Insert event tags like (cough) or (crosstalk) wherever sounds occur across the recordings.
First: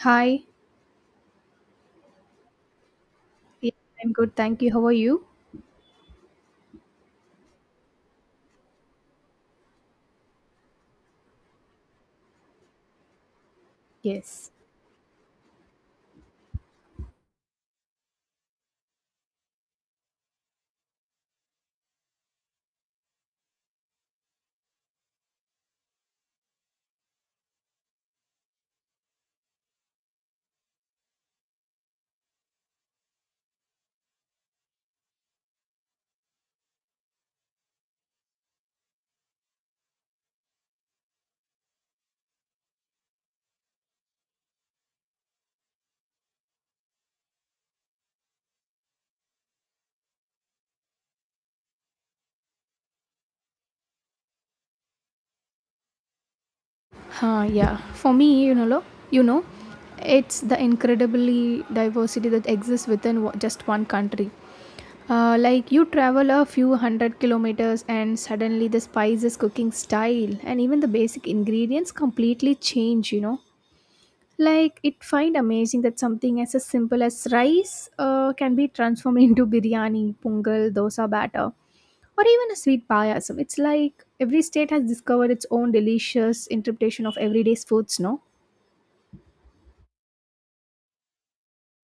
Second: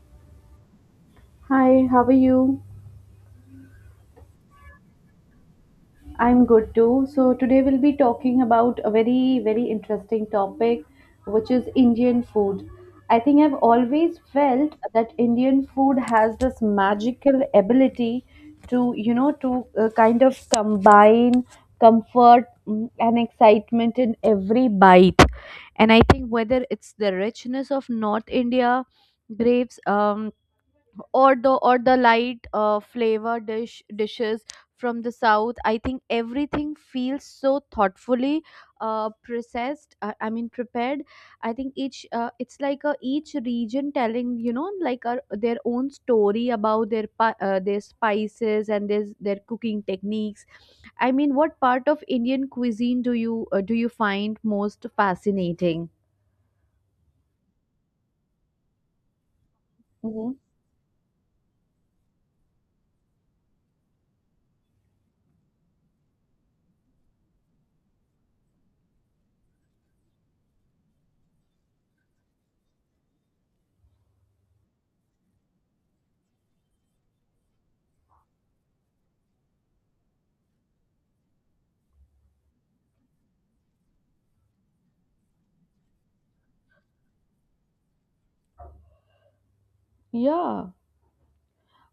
Hi. Hi, how are you? Yeah, I'm good. Thank you. How are you? I'm good too. So, today we'll be talking about a very, very interesting topic, which is Indian food. I think I've always Yes. felt that Indian food has this magical ability to kind of combine comfort and excitement in every bite. And I think whether it's the richness of North India, graves, or the light flavor dishes from the south. I think everything feels so thoughtfully processed, I mean, prepared. I think each it's like each region telling, like, their own story about their spices and their cooking techniques. I mean, what part of Indian cuisine do you find most fascinating? Yeah. For me, you know, Hmm. it's the incredibly diversity that exists within just one country. Like you travel a few hundred kilometers and suddenly the spices, cooking style, and even the basic ingredients completely change, you know. Like it find amazing that something as simple as rice can be transformed (laughs) into biryani, pungal, dosa batter or even a sweet payasam. It's like every state has discovered its own delicious interpretation of everyday foods, no? Yeah,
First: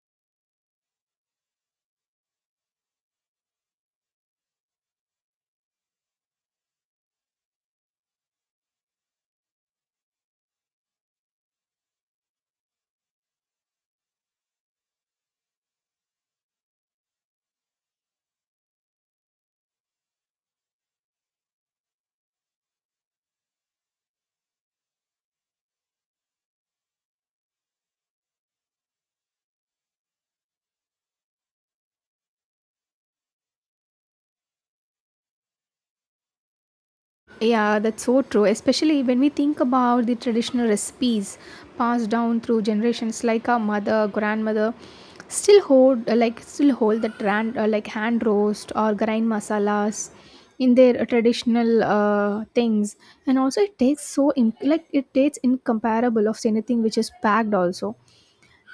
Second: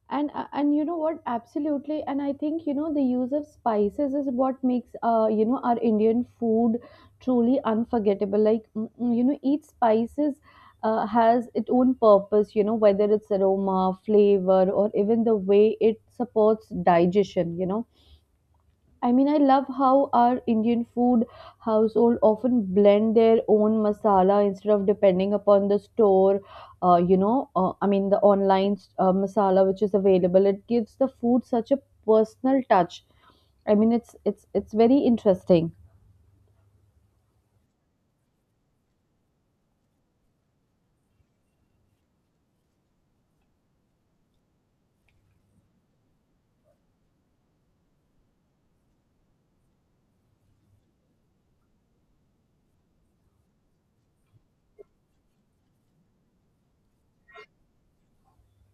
and you know what, absolutely. And I think, the use of spices is what makes our Indian food truly unforgettable. Like, each spices has its own purpose, you know, whether it's aroma, flavor, or even the way it supports digestion. I mean, I love how our Indian food household often blend their own masala instead of depending upon the store, I mean, the online masala which is available. It gives the food such a personal touch. I mean, it's very interesting. Yeah, that's so true. Especially when we think about the traditional recipes passed down through generations, like our mother, grandmother, still hold still hold that like hand roast or grind masalas in their traditional things, and also it tastes so like it tastes incomparable of anything which is packed also.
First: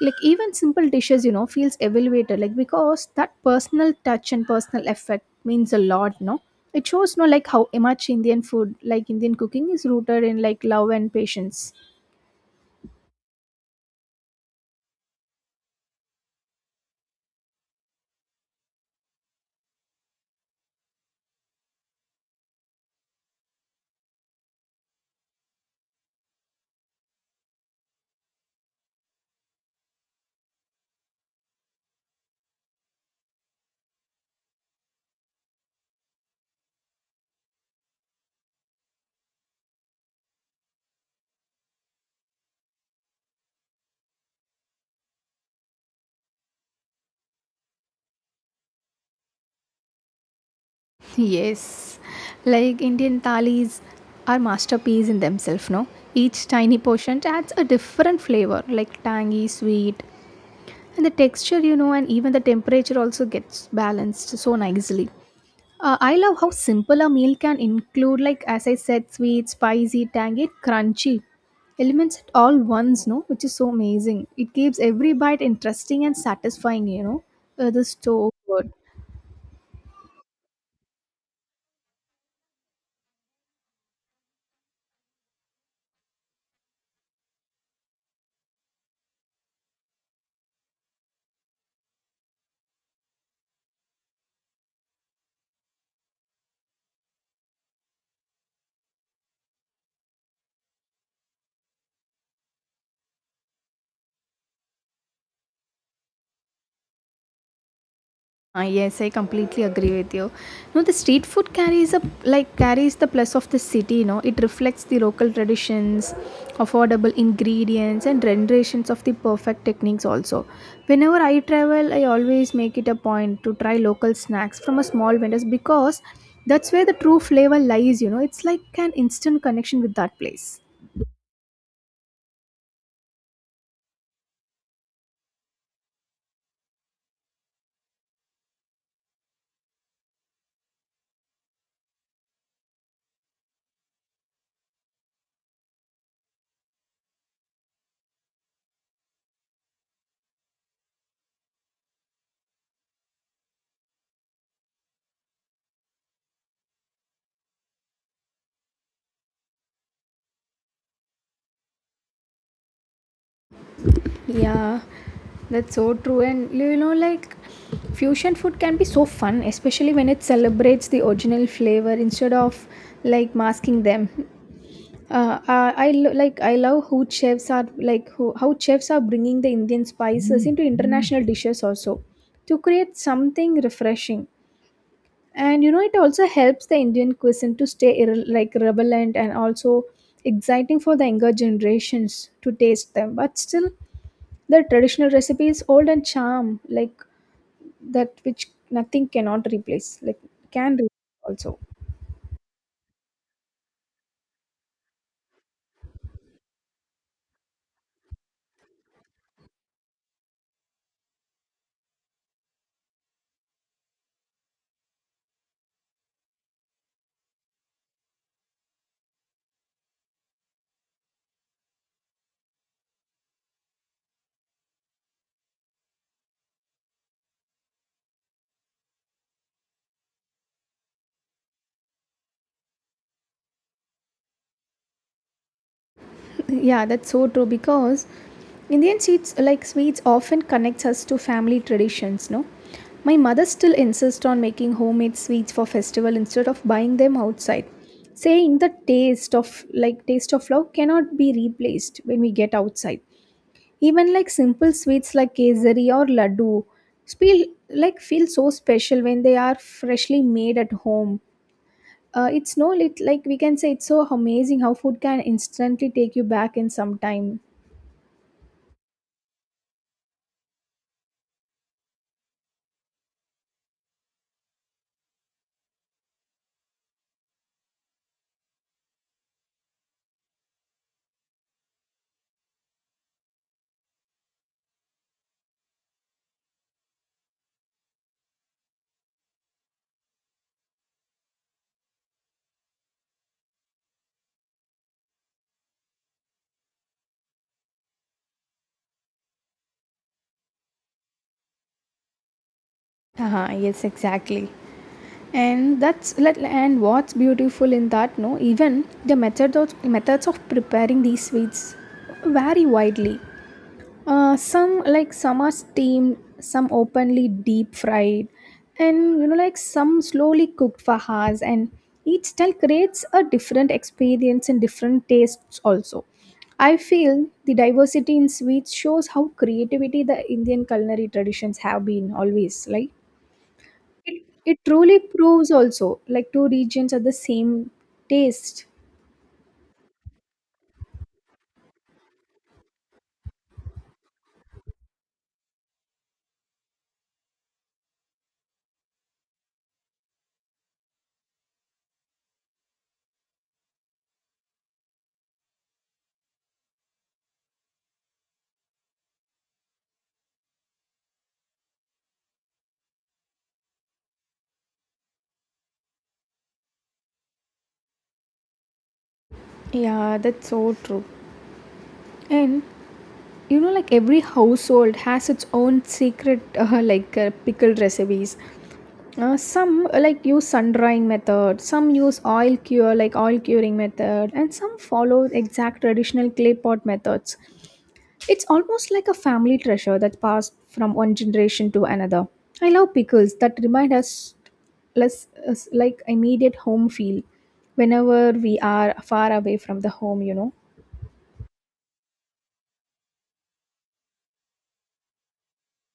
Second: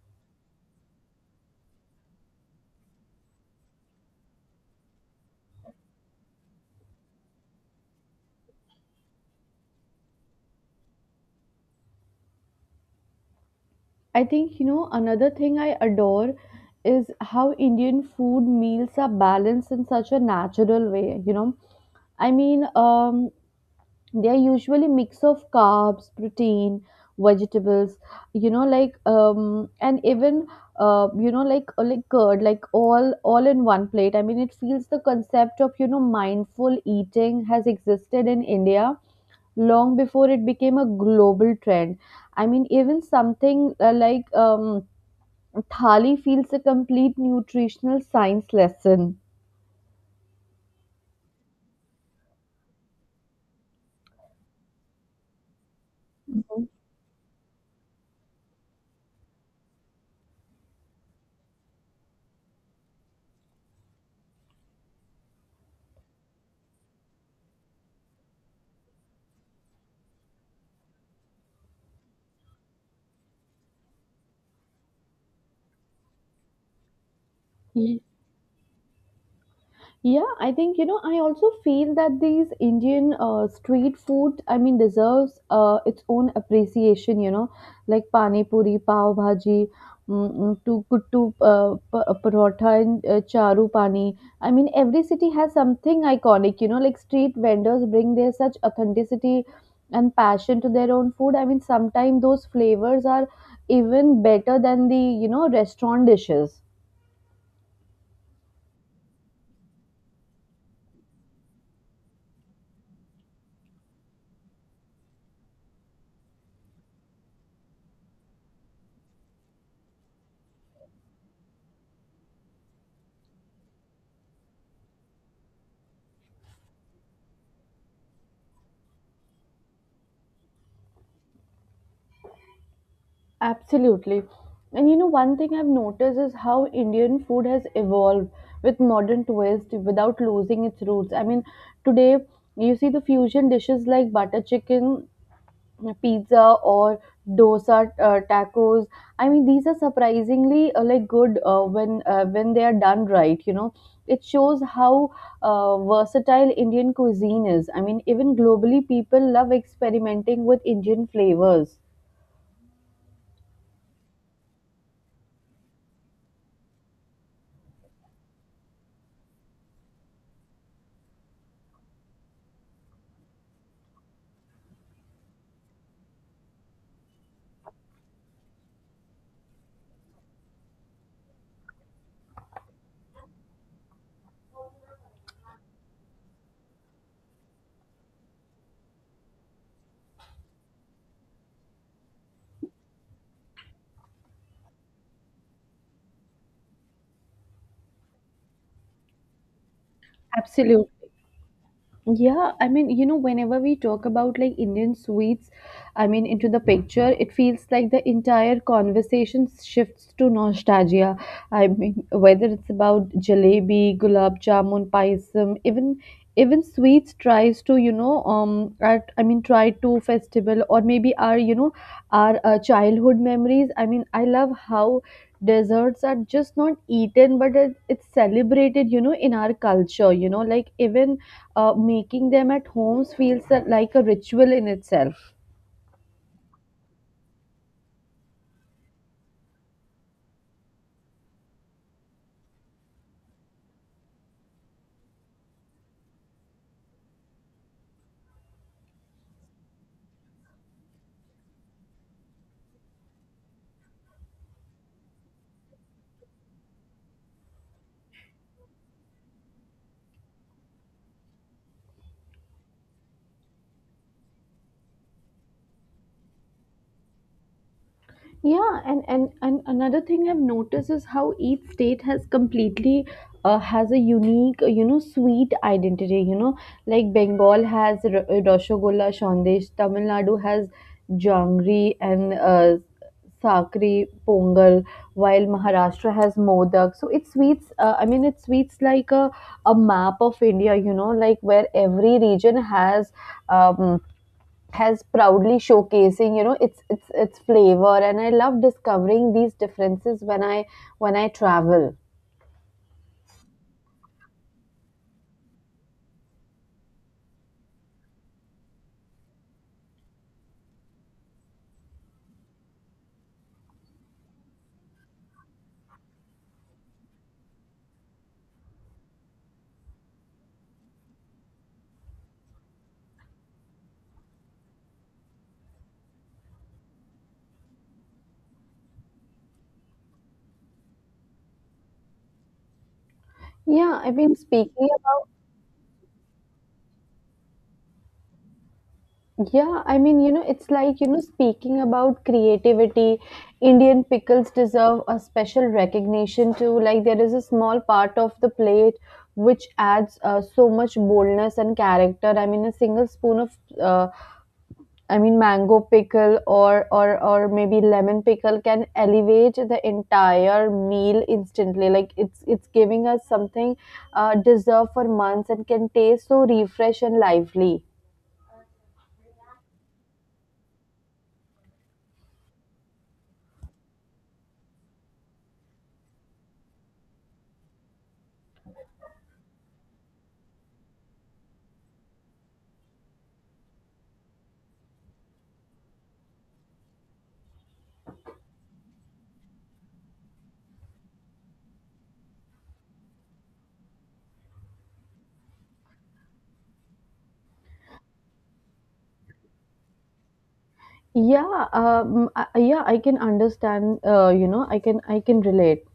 Like even simple dishes, you know, feels elevated like because that personal touch and personal effect means a lot, no? It shows, no, like how much Indian food, like Indian cooking is rooted in like love and patience. I think, another thing I adore is how Indian food meals are balanced in such a natural way. I mean, they are usually mix of carbs, protein, vegetables, like, and even, like, like curd, like all in one plate. I mean, it feels the concept of, mindful eating has existed in India long before it became a global trend. I mean, even something like, thali feels a complete nutritional science lesson. Yes, like Indian thalis are masterpiece in themselves, no? Each tiny portion adds a different flavor, like tangy, sweet, and the texture, you know, and even the temperature also gets balanced so nicely. I love how simple a meal can include, like as I said, sweet, spicy, tangy, crunchy elements at all once, no? Which is so amazing. It keeps every bite interesting and satisfying, you know? This is Mhm. so. Yeah, I think, I also feel that these Indian street food, I mean, deserves its own appreciation, like pani puri, pav bhaji, to kuttu parotha and charu pani. I mean, every city has something iconic, like street vendors bring their such authenticity and passion to their own food. I mean, sometimes those flavors are even better than the restaurant dishes. Ah, yes, I completely agree with you. No, the street food carries a like carries the plus of the city. You know, it reflects the local traditions, affordable ingredients, and renditions of the perfect techniques. Also, whenever I travel, I always make it a point to try local snacks from a small vendors because that's where the true flavor lies. You know, it's like an instant connection with that place. Absolutely. And one thing I've noticed is how Indian food has evolved with modern twist without losing its roots. I mean, today you see the fusion dishes like butter chicken, pizza, or dosa tacos. I mean, these are surprisingly, like, good, when they are done right. It shows how versatile Indian cuisine is. I mean, even globally, people love experimenting with Indian flavors. Yeah, that's so true. And you know, like fusion food can be so fun, especially when it celebrates the original flavor instead of like masking them. Like I love who chefs are like who, how chefs are bringing the Indian spices into international dishes also to create something refreshing. And you know, it also helps the Indian cuisine to stay like relevant and also exciting for the younger generations to taste them. But still the traditional recipe is old and charm like that which nothing cannot replace like can Absolutely. replace also. Yeah, I mean, whenever we talk about like Indian sweets, I mean, into the picture, it feels like the entire conversation shifts to nostalgia. I mean, whether it's about jalebi, gulab jamun, payasam, even sweets tries to, at, I mean, try to festival or maybe our you know our childhood memories. I mean, I love how desserts are just not eaten but it's celebrated, in our culture, like even, making them at homes feels like a ritual in itself. (laughs) Yeah, that's so true because Indian sweets like sweets often connects us to family traditions, no? My mother still insists on making homemade sweets for festival instead of buying them outside, saying the taste of like taste of love cannot be replaced when we get outside. Even like simple sweets like kesari or laddu feel like feel so special when they are freshly made at home. It's no lit like we can say it's so amazing how food can instantly take you back in some time. Yeah, and another thing I've noticed is how each state has completely has a unique, sweet identity. You know, like Bengal has Rasgulla, Sandesh, Tamil Nadu has Jangri and, Sakri, Pongal, while Maharashtra has Modak. So it's sweets, I mean, it's sweets like a map of India, like where every region has. Um, has proudly showcasing, its its flavor, and I love discovering these differences when I travel. Uh, yes, exactly. And and what's beautiful in that, no? Even the methods of preparing these sweets vary widely. Some like some are steamed, some openly deep fried, and you know like some slowly cooked for hours. And each style creates a different experience and different tastes also. I feel the diversity in sweets shows how creativity the Indian culinary traditions have been always like. yeah i It, mean it speaking truly about proves also like two regions are the same taste. yeah i mean it's like, speaking about creativity, Indian pickles deserve a special recognition too. Like, there is a small part of the plate which adds, so much boldness and character. I mean, a single spoon of, uh, I mean, mango pickle or maybe lemon pickle can elevate the entire meal instantly. Like, it's giving us something, deserved for months and can taste so refresh and lively. Yeah, that's so true. And you know like every household has its own secret pickled recipes, some like use sun drying method, some use oil cure like oil curing method, and some follow exact traditional clay pot methods. It's almost like a family treasure that passed from one generation to another. I love pickles that remind us like immediate home feel whenever we are far away from the home, you know. Yeah, yeah, I can understand. I can relate.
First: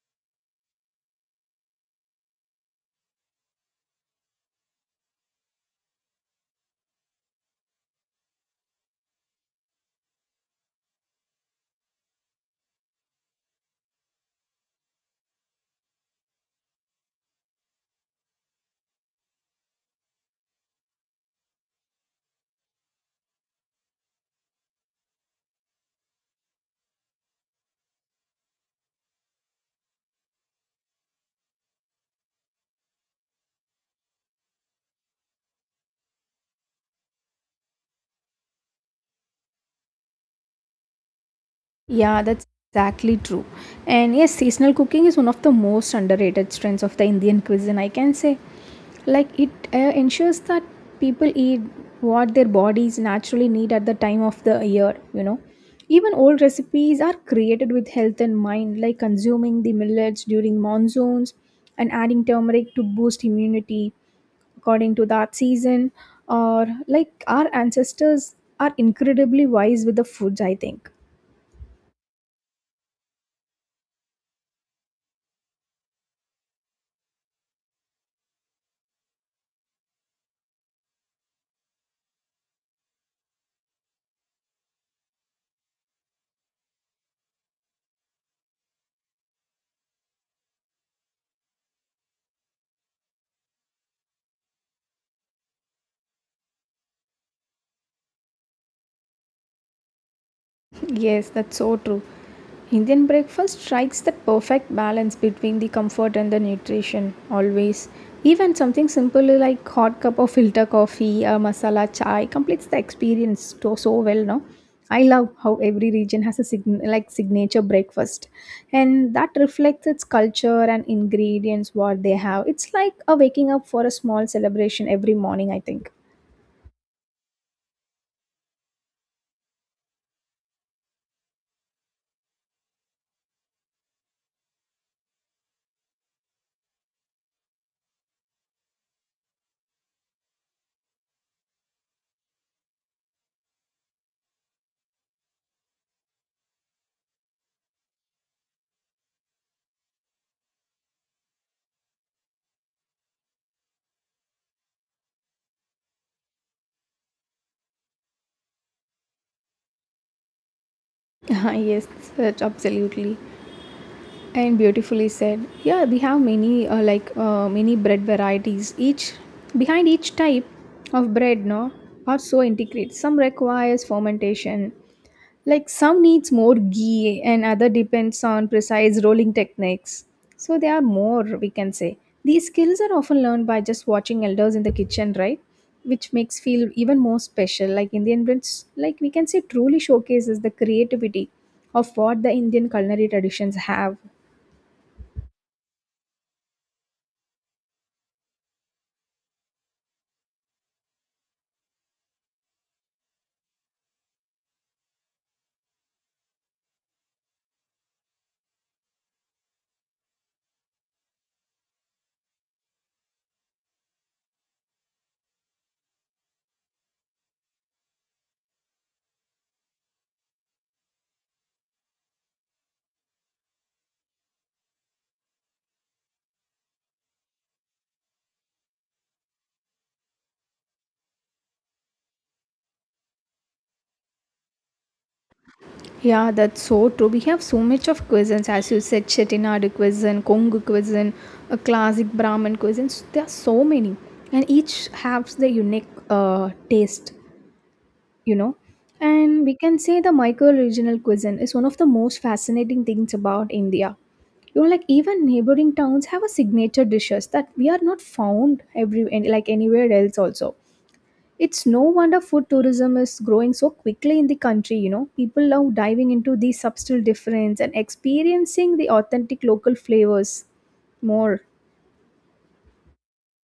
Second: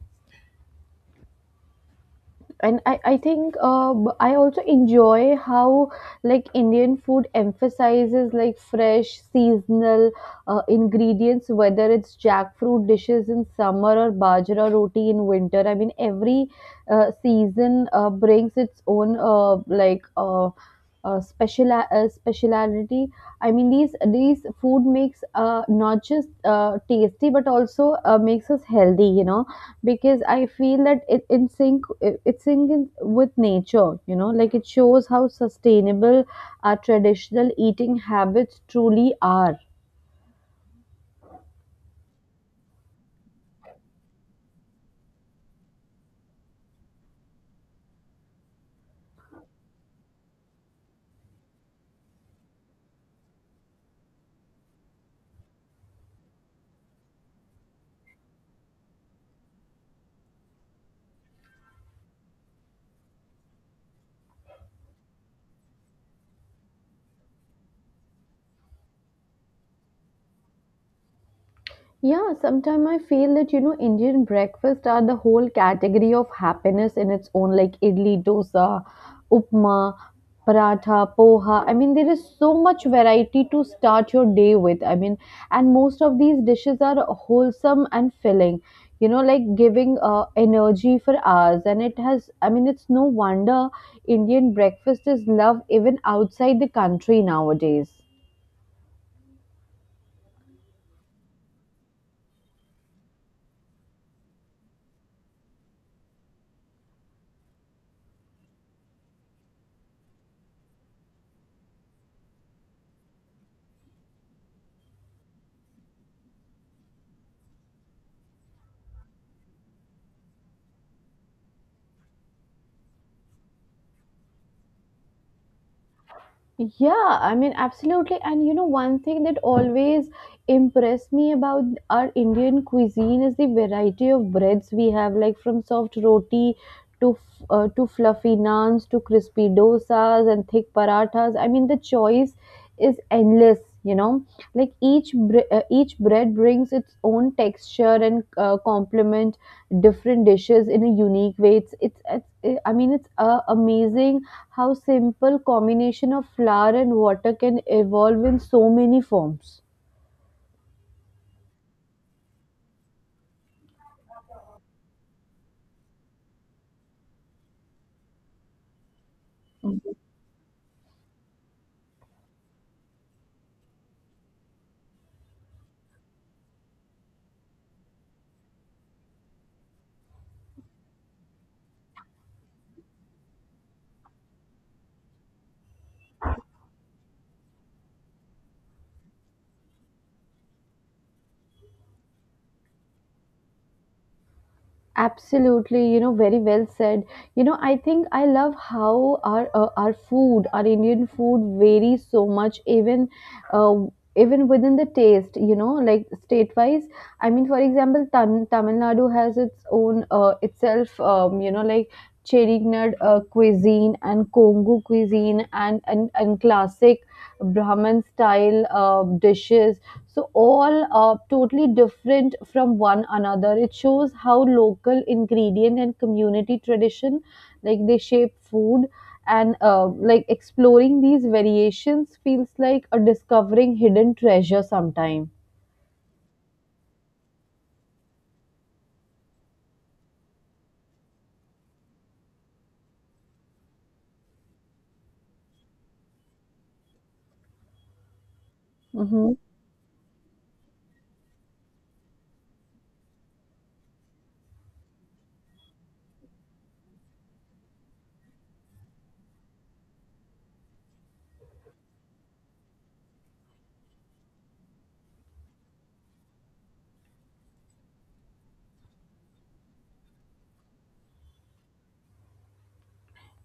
And I think I also enjoy how like Indian food emphasizes like fresh seasonal ingredients, whether it's jackfruit dishes in summer or bajra roti in winter. I mean, every season brings its own, special, speciality. I mean, these food makes, not just, tasty but also, makes us healthy. Because I feel that it in sync it, it's sync in- with nature. You know, like it shows how sustainable our traditional eating habits truly are. Yeah, that's exactly true. And yes, seasonal cooking is one of the most underrated strengths of the Indian cuisine, I can say. Like, it ensures that people eat what their bodies naturally need at the time of the year, you know. Even old recipes are created with health in mind, like consuming the millets during monsoons and adding turmeric to boost immunity according to that season. Or, like, our ancestors are incredibly wise with the foods, I think. Yeah, sometimes I feel that, Indian breakfast are the whole category of happiness in its own, like idli, dosa, upma, paratha, poha. I mean, there is so much variety to start your day with. I mean, and most of these dishes are wholesome and filling. Like giving, energy for hours, and it has. I mean, it's no wonder Indian breakfast is loved even outside the country nowadays. Yes, that's so true. Indian breakfast strikes that perfect balance between the comfort and the nutrition, always. Even something simple like hot cup of filter coffee or masala chai completes the experience so, so well, no? I love how every region has a like signature breakfast, and that reflects its culture and ingredients what they have. It's like a waking up for a small celebration every morning, I think. Yeah, I mean, absolutely. And one thing that always impressed me about our Indian cuisine is the variety of breads we have, like from soft roti to fluffy naans to crispy dosas and thick parathas. I mean, the choice is endless, like each bread brings its own texture and, complement different dishes in a unique way. It's, I mean, it's amazing how simple combination of flour and water can evolve in so many forms. (laughs) Yes, that's absolutely. And beautifully said. Yeah, we have many many bread varieties. Each behind each type of bread, no, are so integrated. Some requires fermentation, like some needs more ghee and other depends on precise rolling techniques. So they are more, we can say these skills are often learned by just watching elders in the kitchen, right? Which makes feel even more special. Like Indian breads, like we can say, truly showcases the creativity of what the Indian culinary traditions have. Absolutely, very well said. I think I love how our food, our Indian food, varies so much, uh, even within the taste. Like state wise. I mean, for example, Tamil Nadu has its own, itself. Like Cherignad cuisine and Kongu cuisine and classic Brahman style dishes. So all are totally different from one another. It shows how local ingredient and community tradition, like they shape food, and, like exploring these variations feels like a discovering hidden treasure sometime. Yeah, that's so true. We have so much of cuisines, as you said, Chettinad cuisine, Kongu cuisine, a classic Brahmin cuisine. So there are so many, and each has the unique taste, you know. Hmm. And we can say the micro-regional cuisine is one of the most fascinating things about India. You know, like even neighboring towns have a signature dishes that we are not found every like anywhere else also. It's no wonder food tourism is growing so quickly in the country, you know. People love diving into these subtle difference and experiencing the authentic local flavors more.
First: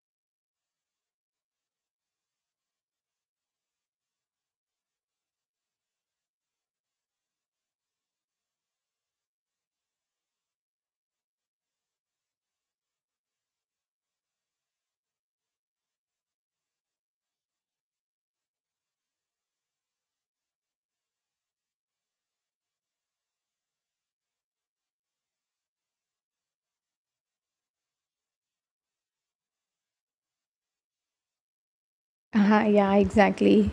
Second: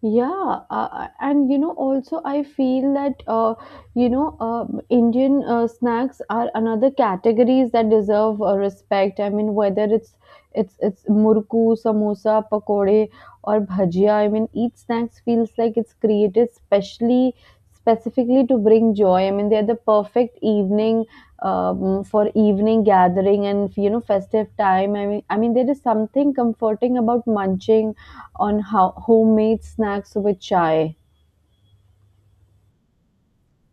Yeah, and also I feel that, you know, uh, Indian snacks are another categories that deserve, respect. I mean, whether it's murku, samosa, pakode, or bhajia. I mean, each snacks feels like it's created specially specifically to bring joy. I mean, they're the perfect evening, for evening gathering and, festive time. I mean, there is something comforting about munching on how homemade snacks with chai. Uh, yeah, exactly.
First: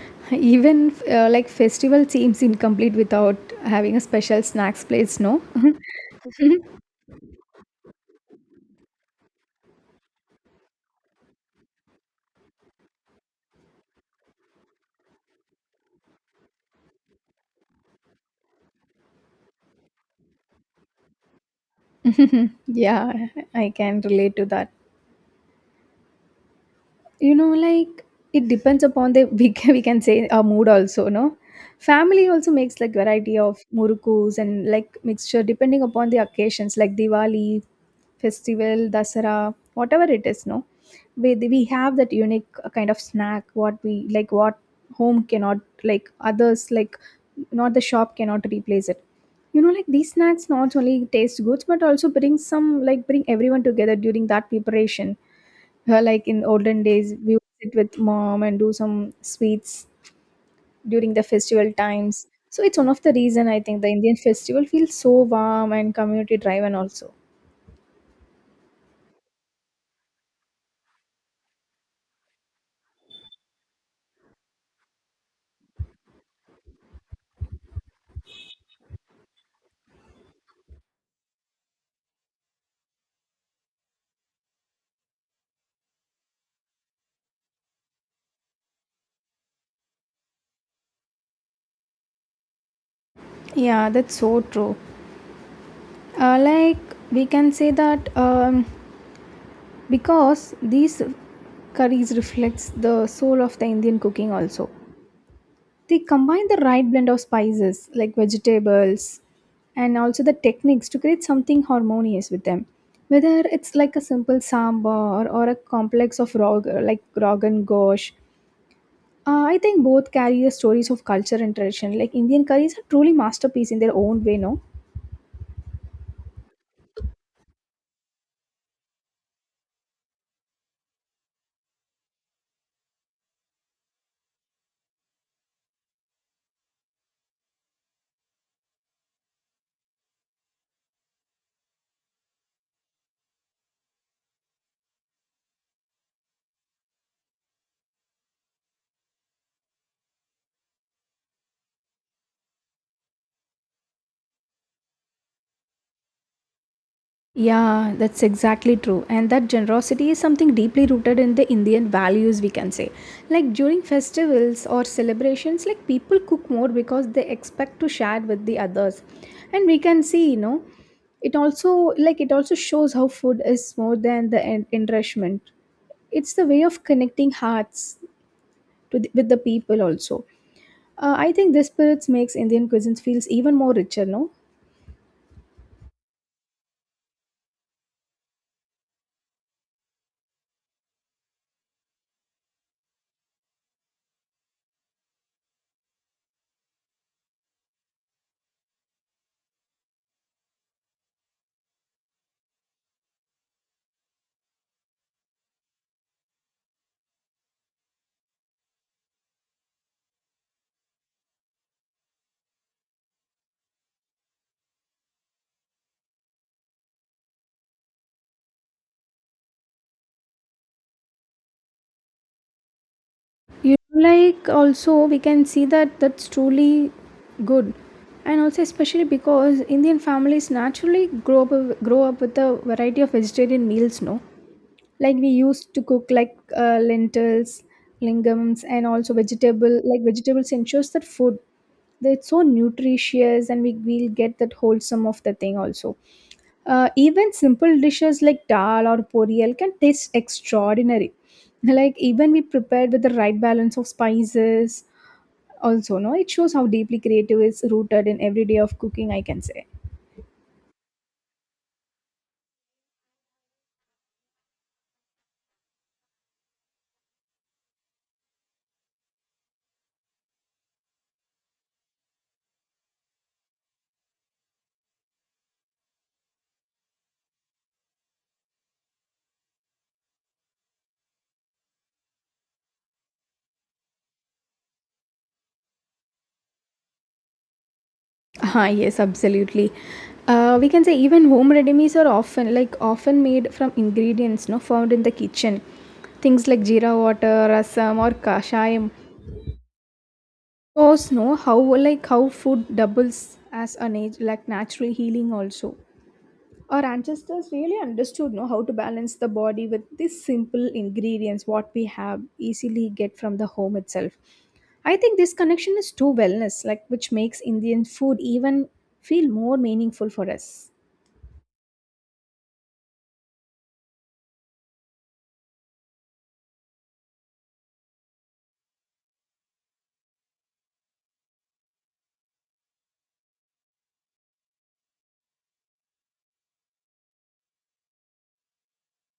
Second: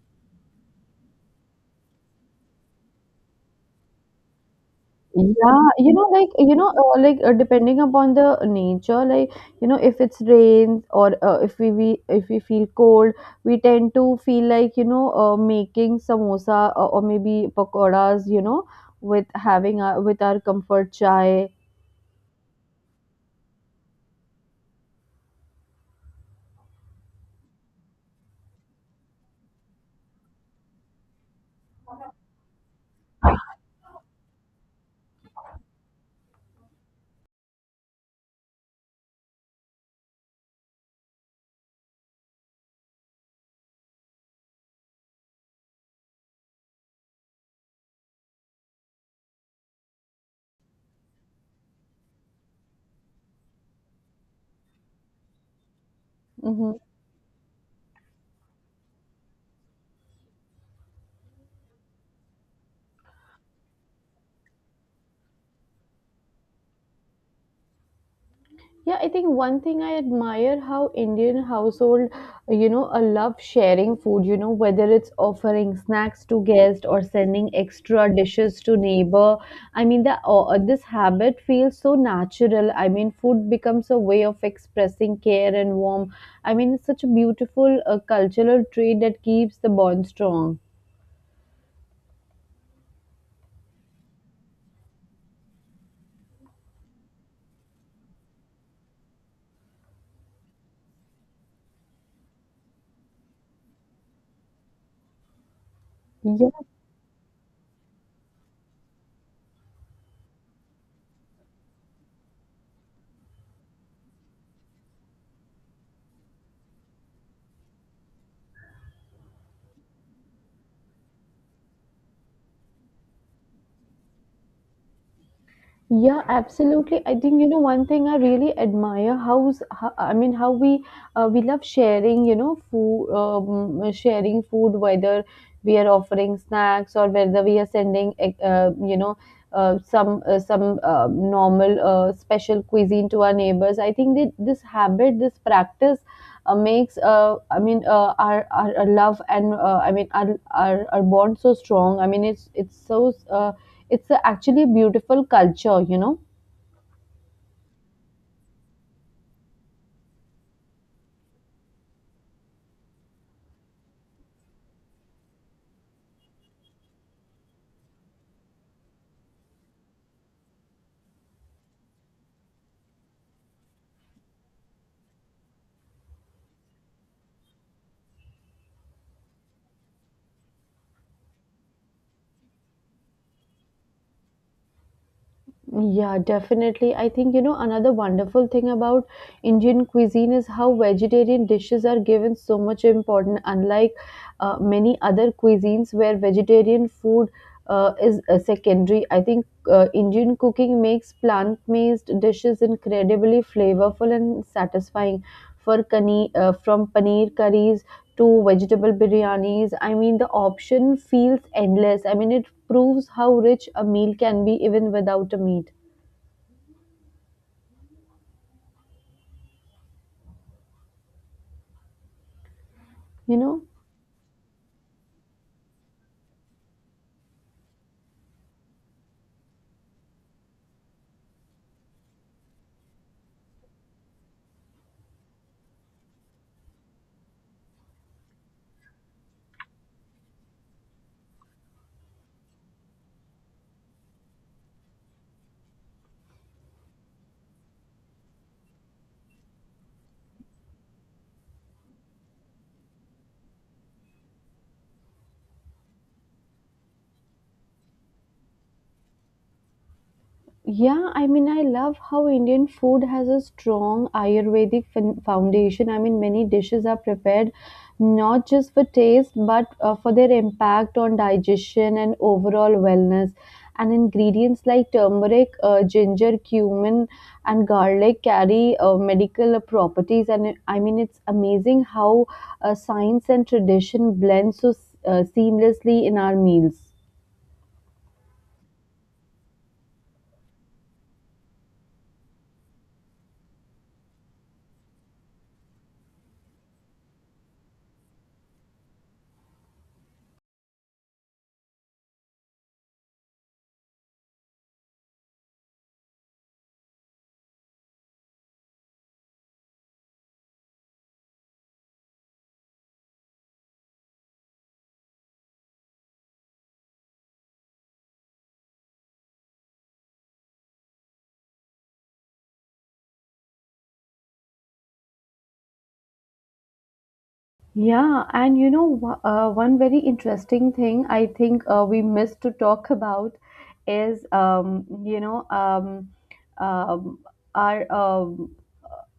(laughs) Even like festival seems incomplete without having a special snacks place, no? Yeah, like, depending upon the nature, like, if it's rain or, if we feel cold, we tend to feel like, making samosa or maybe pakoras, with having our with our comfort chai. (laughs) Yeah, I can relate to that. You know, like it depends upon the (laughs) we can say our mood also, no? Family also makes like variety of murukus and like mixture depending upon the occasions like Diwali, festival, Dasara, whatever it is, no? We have that unique kind of snack what we like, what home cannot, like others like, not the shop cannot replace it. You know, like these snacks not only taste good but also bring some like bring everyone together during that preparation. Like in Hmm. olden days, we would sit with mom and do some sweets during the festival times. So it's one of the reason I think the Indian festival feels so warm and community driven also. Yeah, I think one thing I admire how Indian household, love sharing food, whether it's offering snacks to guests or sending extra dishes to neighbor. I mean, the this habit feels so natural. I mean, food becomes a way of expressing care and warmth. I mean, it's such a beautiful, cultural trait that keeps the bond strong. Yeah, that's so true. Like we can say that because these curries reflects the soul of the Indian cooking also. They combine the right blend of spices like vegetables and also the techniques to create something harmonious with them. Whether it's like a simple sambar or a complex of rog like rogan gosh, I think both carry the stories of culture and tradition. Like Indian curries are truly masterpiece in their own way, no? Yeah, absolutely. I think, one thing I really admire how, I mean, how we love sharing, food, whether we are offering snacks or whether we are sending, some, normal, special cuisine to our neighbors. I think that this habit, this practice, makes, I mean, our love, and, I mean, our bond so strong. I mean, it's so. It's a actually beautiful culture. Yeah, that's exactly true. And that generosity is something deeply rooted in the Indian values, we can say. Like during festivals or celebrations, like people cook more because they expect to share with the others. And we can see, you know, it also shows how food is more than the enrichment. It's the way of connecting hearts to the, with the people also. I think this spirit makes Indian cuisine feels even more richer, no? Yeah, definitely. I think, another wonderful thing about Indian cuisine is how vegetarian dishes are given so much importance, unlike, many other cuisines where vegetarian food, is, secondary. I think, Indian cooking makes plant-based dishes incredibly flavorful and satisfying. From paneer curries to vegetable biryanis. I mean, the option feels endless. I mean, it proves how rich a meal can be even without a meat, you know? You know, like also we can see that that's truly good, and also especially because Indian families naturally grow up with a variety of vegetarian meals. No, like we used to cook like lentils, legumes, and also vegetable like vegetables ensures that food that it's so nutritious and we will get that wholesome of the thing also. Even simple dishes like dal or poriyal can taste extraordinary. (laughs) Like even we prepared with the right balance of spices also, no, it shows how deeply creative is rooted in every day of cooking, I can say. Yeah, I mean, I love how Indian food has a strong Ayurvedic foundation. I mean, many dishes are prepared not just for taste but, for their impact on digestion and overall wellness. And ingredients like turmeric, ginger, cumin, and garlic carry medical properties. And I mean, it's amazing how science and tradition blend so seamlessly in our meals. Ah, yes, absolutely. We can say even home ready meals are often like often made from ingredients no found in the kitchen. Things like jeera water, rasam or kashayam. Shows know how like how food doubles as a like natural healing also. Our ancestors really understood, know, how to balance the body with these simple ingredients, what we have easily get from the home itself. I think this connection is to wellness, like which makes Indian food even feel more meaningful for us. Yeah, and one very interesting thing I think we missed to talk about is, you know, um, our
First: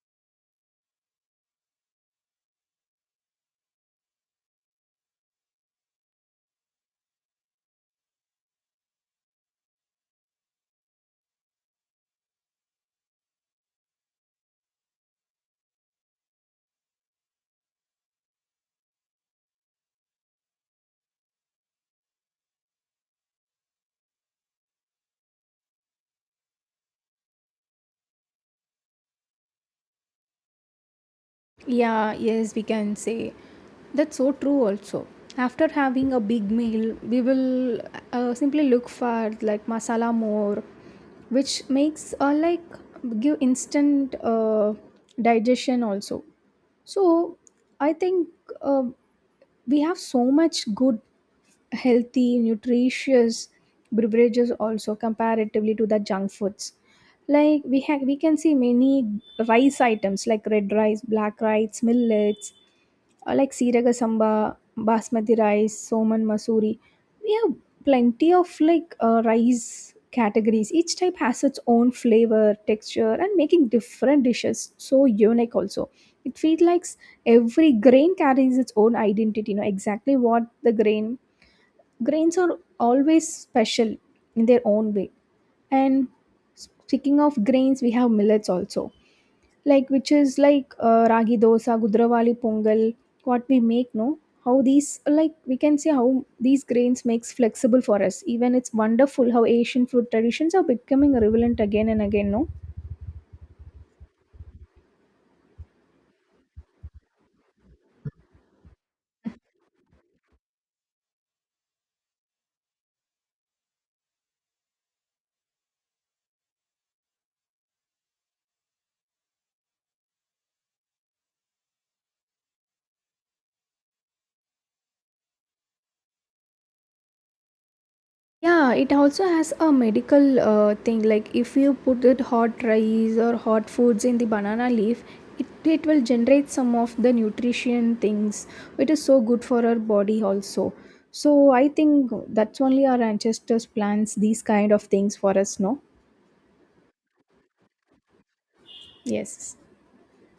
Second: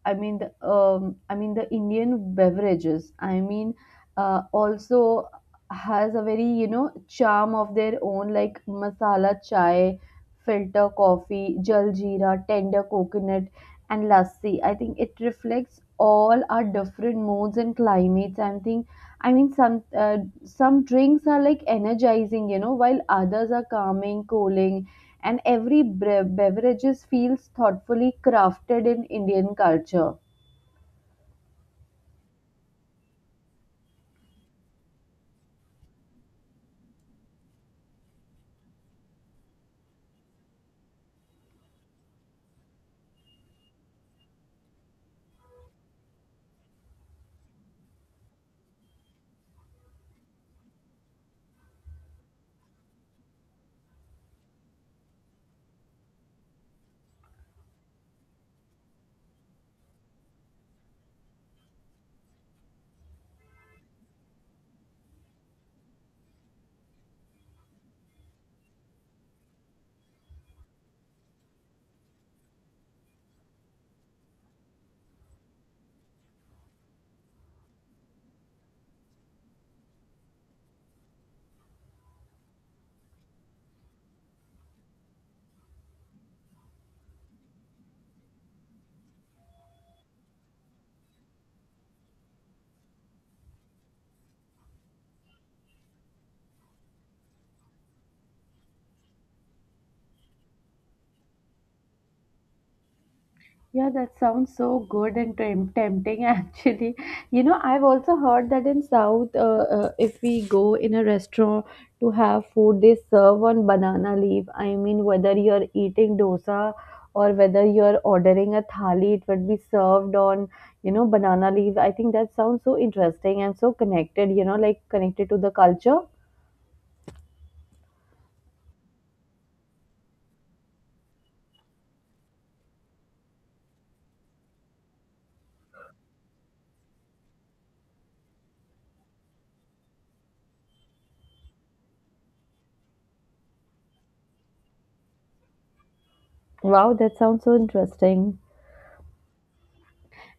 I mean the Indian beverages. I mean also has a very charm of their own like masala chai, filter coffee, jaljeera, tender coconut, and lassi. I think it reflects all our different moods and climates. I think I mean some drinks are like energizing, you know, while others are calming, cooling and every beverages feels thoughtfully crafted in Indian culture. Yeah, yes, we can say that's so true. Also, after having a big meal, we will simply look for like masala more, which makes like give instant digestion also. So I think um we have so much good, healthy, nutritious beverages also comparatively to the junk foods. Like we have, we can see many rice items like red rice, black rice, millets, like siraga samba, basmati rice, soman masuri. We have plenty of like rice categories. Each type has its own flavor, texture, and making different dishes so unique also. It feels like every grain carries its own identity, you know exactly what the grain grains are always special in their own way. And speaking of grains, we have millets also, like which is like ragi dosa gudravali pongal, what we make, no? How these, like we can see how these grains makes flexible for us. Even it's wonderful how Asian food traditions are becoming relevant again and again, no? Yeah, that sounds so good and tempting (laughs) actually. You know, I've also heard that in South, if we go in a restaurant to have food, they serve on banana leaf. I mean, whether you're eating dosa or whether you're ordering a thali, it would be served on, you know, banana leaf. I think that sounds so interesting and so connected, you know, like connected to the culture. Yeah, it also has a medical thing. Like if you put it hot rice or hot foods in the banana leaf, it will generate some of the nutrition things. It is so good for our body also. So I think that's only our ancestors plants these kind of things for us, no? Wow, that sounds so interesting. Yes.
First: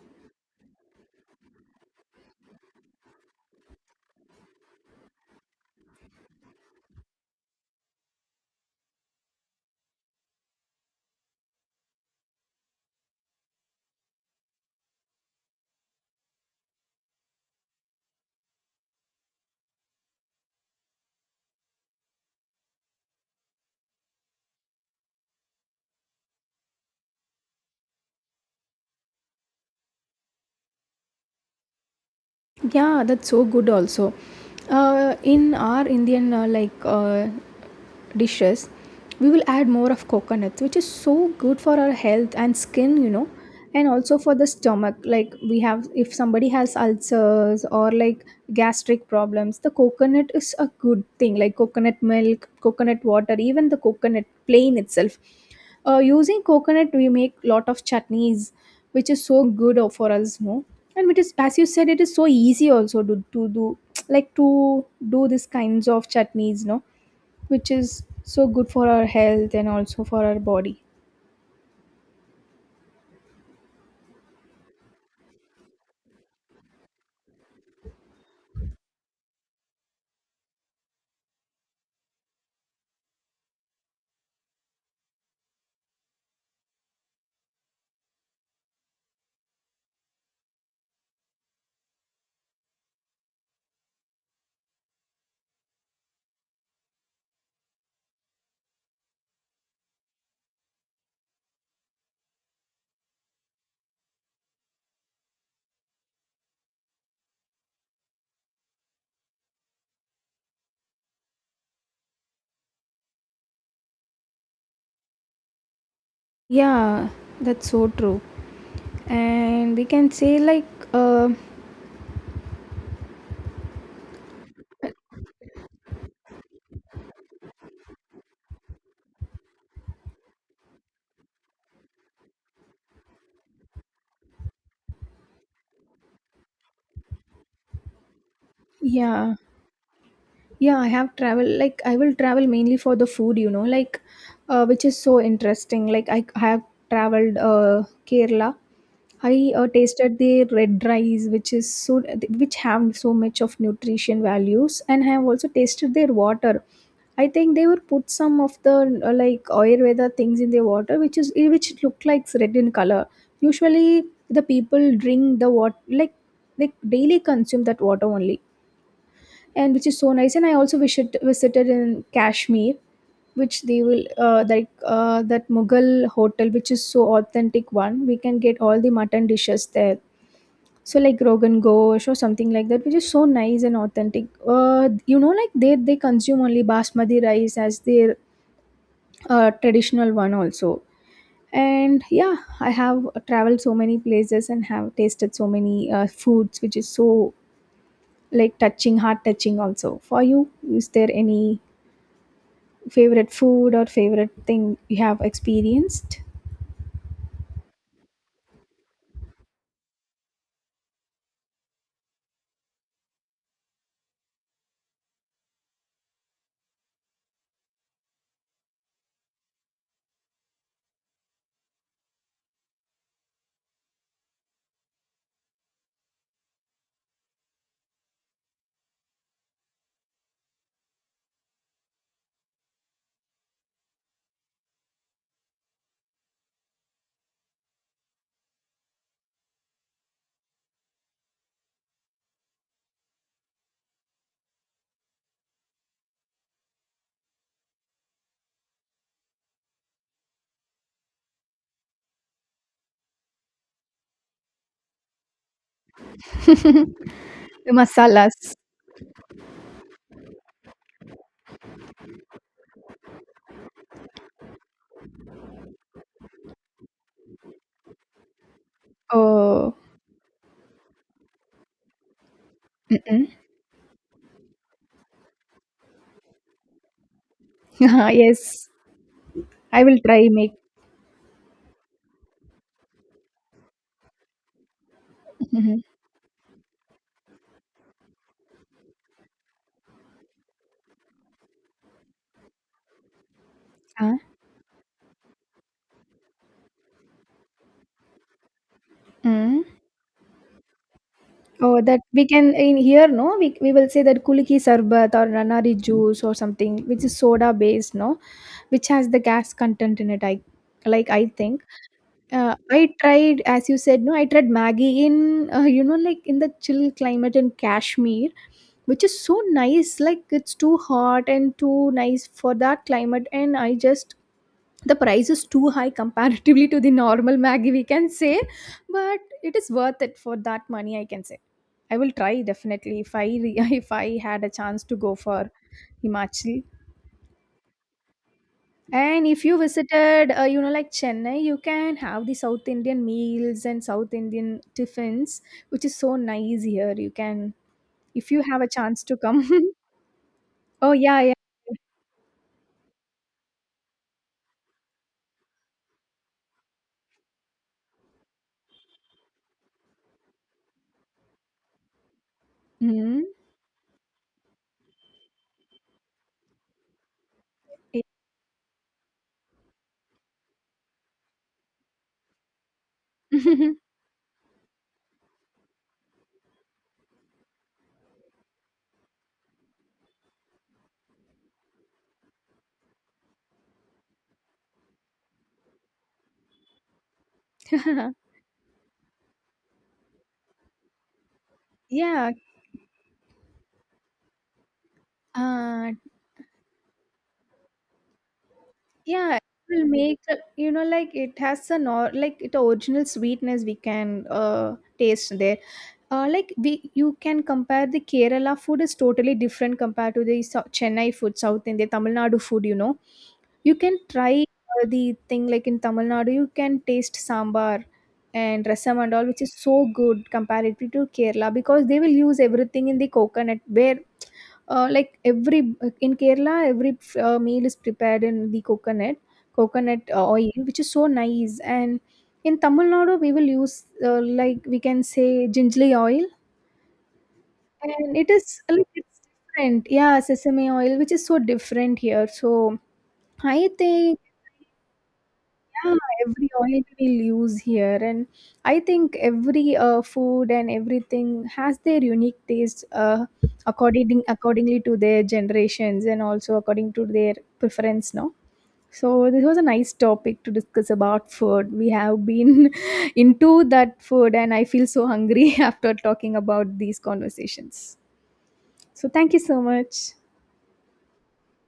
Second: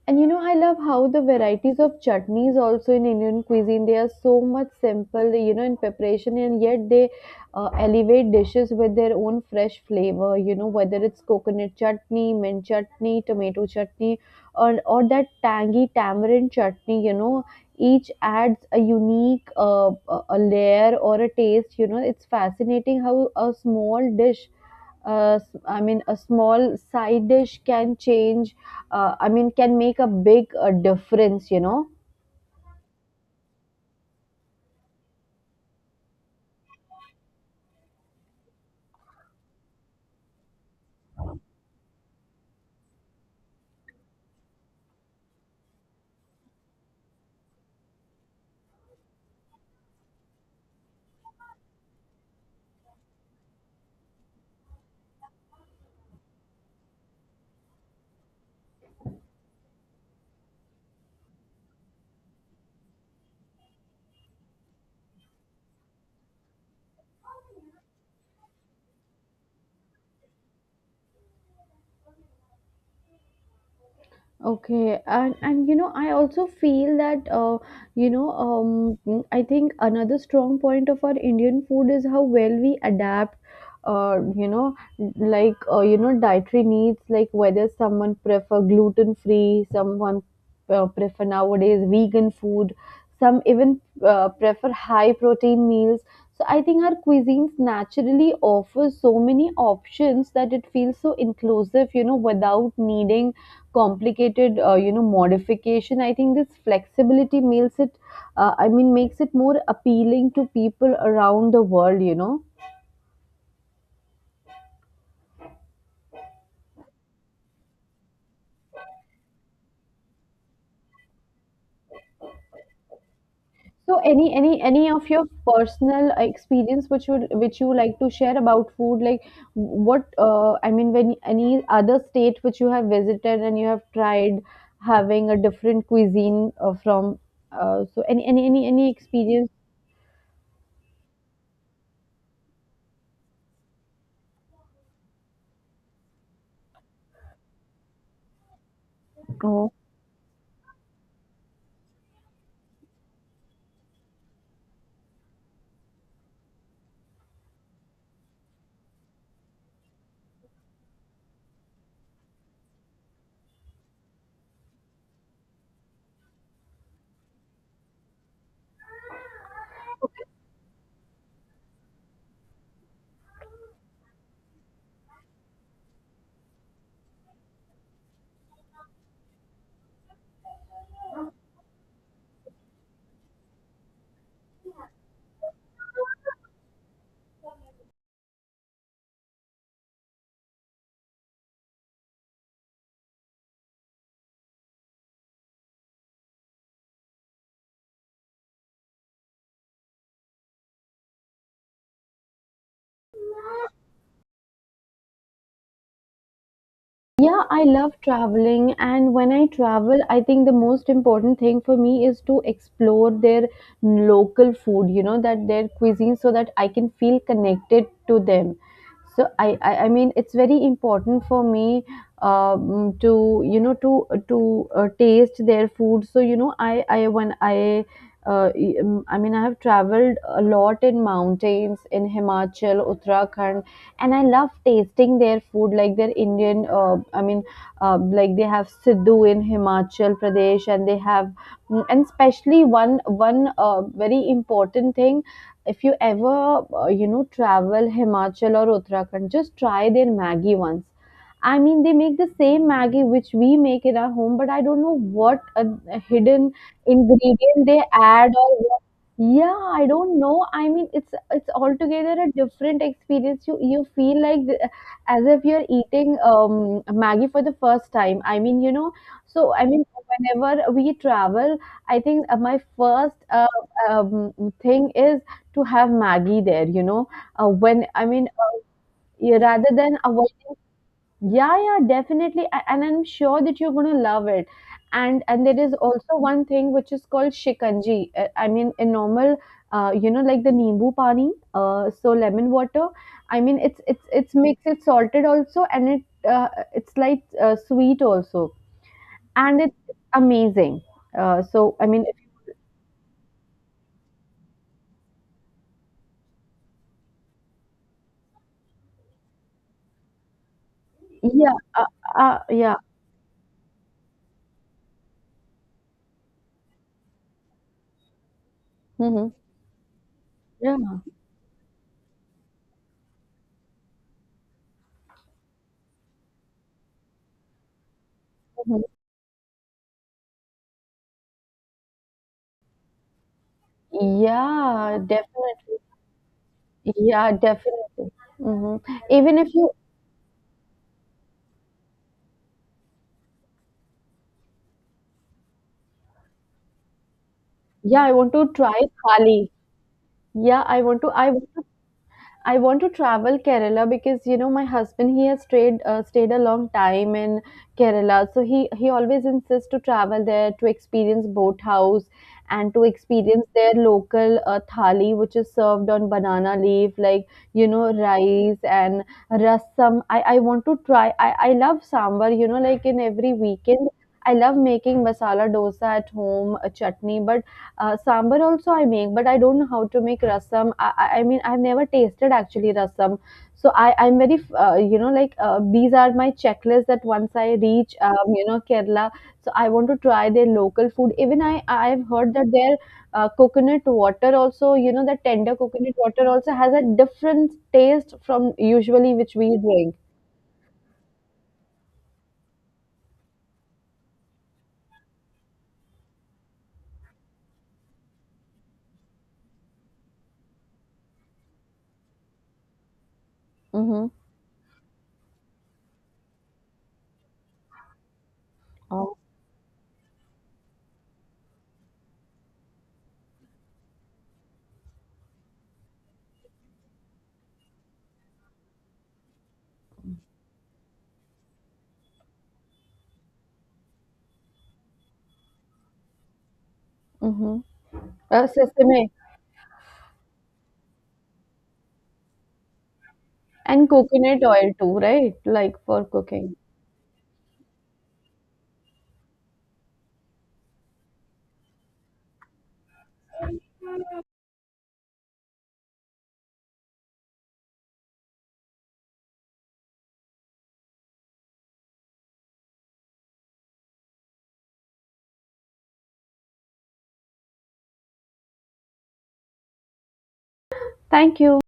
And you know, I love how the varieties of chutneys also in Indian cuisine, they are so much simple, you know, in preparation, and yet they elevate dishes with their own fresh flavor, you know, whether it's coconut chutney, mint chutney, tomato chutney, or that tangy tamarind chutney, you know, each adds a unique a layer or a taste, you know, it's fascinating how a small dish uh, I mean, a small side dish can change, I mean, can make a big difference, you know. Yeah, that's so good also. In our Indian like dishes, we will add more of coconut, which is so good for our health and skin, you know, and also for the stomach. Like we have, if somebody has ulcers or like gastric problems, the coconut is a good thing. Like coconut milk, coconut water, even the coconut plain itself, using coconut we make lot of chutneys, which is so good o- for us, no? And it is, as you said, it is so easy also to do (tsk) like to do these kinds of chutneys, no? Which is so good for our health and also for our body. Okay, and you know, I also feel that I think another strong point of our Indian food is how well we adapt. You know, like you know, dietary needs, like whether someone prefer gluten free, someone prefer nowadays vegan food, some even prefer high protein meals. So I think our cuisines naturally offer so many options that it feels so inclusive. You know, without needing complicated you know modification. I think this flexibility makes it I mean makes it more appealing to people around the world, you know? Yeah, that's so true. And we can say like, So any of your personal experience which would which you like to share about food, like what I mean when any other state which you have visited and you have tried having a different cuisine from so any yeah, experience? yeah, I have travel, like I will travel mainly for the food, you know. Like which is so interesting. Like I have traveled Kerala. I No. tasted the red rice, which is so which have so much of nutrition values, and I have also tasted their water. I think they would put some of the like Ayurveda things in their water, which is which look like red in color. Usually, the people drink the water, like they daily consume that water only, and which is so nice. And I also visited in Kashmir, which they will like that Mughal hotel, which is so authentic one. We can get all the mutton dishes there, so like Rogan Ghosh or something like that, which is so nice and authentic. You know, like they consume only basmati rice as their traditional one also. And yeah, I have traveled so many places and have tasted so many foods, which is so like touching, heart touching also. For you, is there any favorite food or favorite thing you have experienced? Yeah, I love traveling, and when I travel, I think the most important thing for me is to explore their local food, you know, that their cuisine so that I can feel connected to them. So I mean, it's very important for me to, you know, to taste their food. So you know, I when I. Uh, I mean, I have traveled a lot in mountains in Himachal, Uttarakhand, and I love tasting their food, like their Indian. Like they have Sidhu in Himachal Pradesh, and they have, and especially one very important thing. If you ever you know travel Himachal or Uttarakhand, just try their maggi once. I mean, they make the same Maggi which we make in our home, but I don't know what a hidden (laughs) ingredient The they add masalas. or yeah, I don't know. I mean, it's altogether a different experience. You feel like the, as if you're eating Maggie for the first time. I mean, you know, so I Oh, mean, whenever we travel, I think my first mm-mm. Um thing is to have Maggie there. You know, uh, when I (laughs) mean, Yes, rather I than will try make. yeah, yeah, definitely. And I'm sure that you're gonna love it. And there is Mhm. also one thing which is called shikanji. I mean, a normal, you know, like the nimbu pani, so lemon water. I mean, it's mixed, it's salted also, and it uh, it's like sweet also, and Ah. it's amazing. Uh, so Oh, I that mean, if- we can in here, no, we will say that kuliki sarbat or ranari juice or something, which is soda based, no, which has the gas content in it. I like, I yeah, think. uh, yeah. I tried, as you said, no, I tried Maggie in, you know, like in the chill climate in Kashmir, which is Hmm. so nice. Like it's too Yeah. hot and too nice for that climate, and I just the price is too high comparatively to the normal maggi, we can say. Mhm. But it is worth it for that money, I can say. I will try definitely if I (laughs) if I had a chance to Yeah, go for definitely. Himachal. Yeah, definitely. Hmm. And Even if if you you— visited you know like Chennai, you can have the South Indian meals and South Indian tiffins, which is so nice here. You can, yeah, I if want you to have a try chance to come. thali. (laughs) Yeah, Oh, yeah, I yeah. want to— I want to travel Kerala because you know my husband he has stayed a long time in Kerala, so he always insists to travel there to experience boathouse and to Mhm. experience their local thali, which is served on banana leaf, like you know rice and rasam. I want to try. I love sambar. You know, like in every weekend. (laughs) I love making masala dosa at home, a chutney, but sambar also I make, but I don't know how to make rasam. I mean, I've never tasted actually rasam. So I'm very, you know, like these are my checklists that once I reach, you know, Kerala, so I want to try their local food. Even I've Yeah. heard that their coconut water also, you know, the tender uh, coconut water also has a different taste from usually which Yeah, it we will drink. make, you know, like it has an or like it original sweetness we can taste there. Like we, you can compare the Kerala food is totally different compared to the Chennai food, South India, Tamil Nadu food. You know, you can Mm-hmm. try the thing like in Tamil Nadu, you can taste sambar and rasam and Oh. all, which is so good comparatively to Kerala, because they will use everything in the coconut where like every in Kerala, every meal is prepared in the coconut oil, which is so nice. And in Tamil Nadu, we will use like we can say gingerly oil, Mm-hmm. and it is like Sesame it's different. Yeah, sesame oil, which is so different here. So I and think, coconut oil too, right? Like yeah, for every cooking. oil we'll use here, and I think every food and everything has their unique taste, accordingly to their generations and also according to their preference. No, so this was a nice topic to discuss about food. We have been (laughs) into that food, and I feel so hungry (laughs) after talking about these conversations. So thank you so much. Thank you.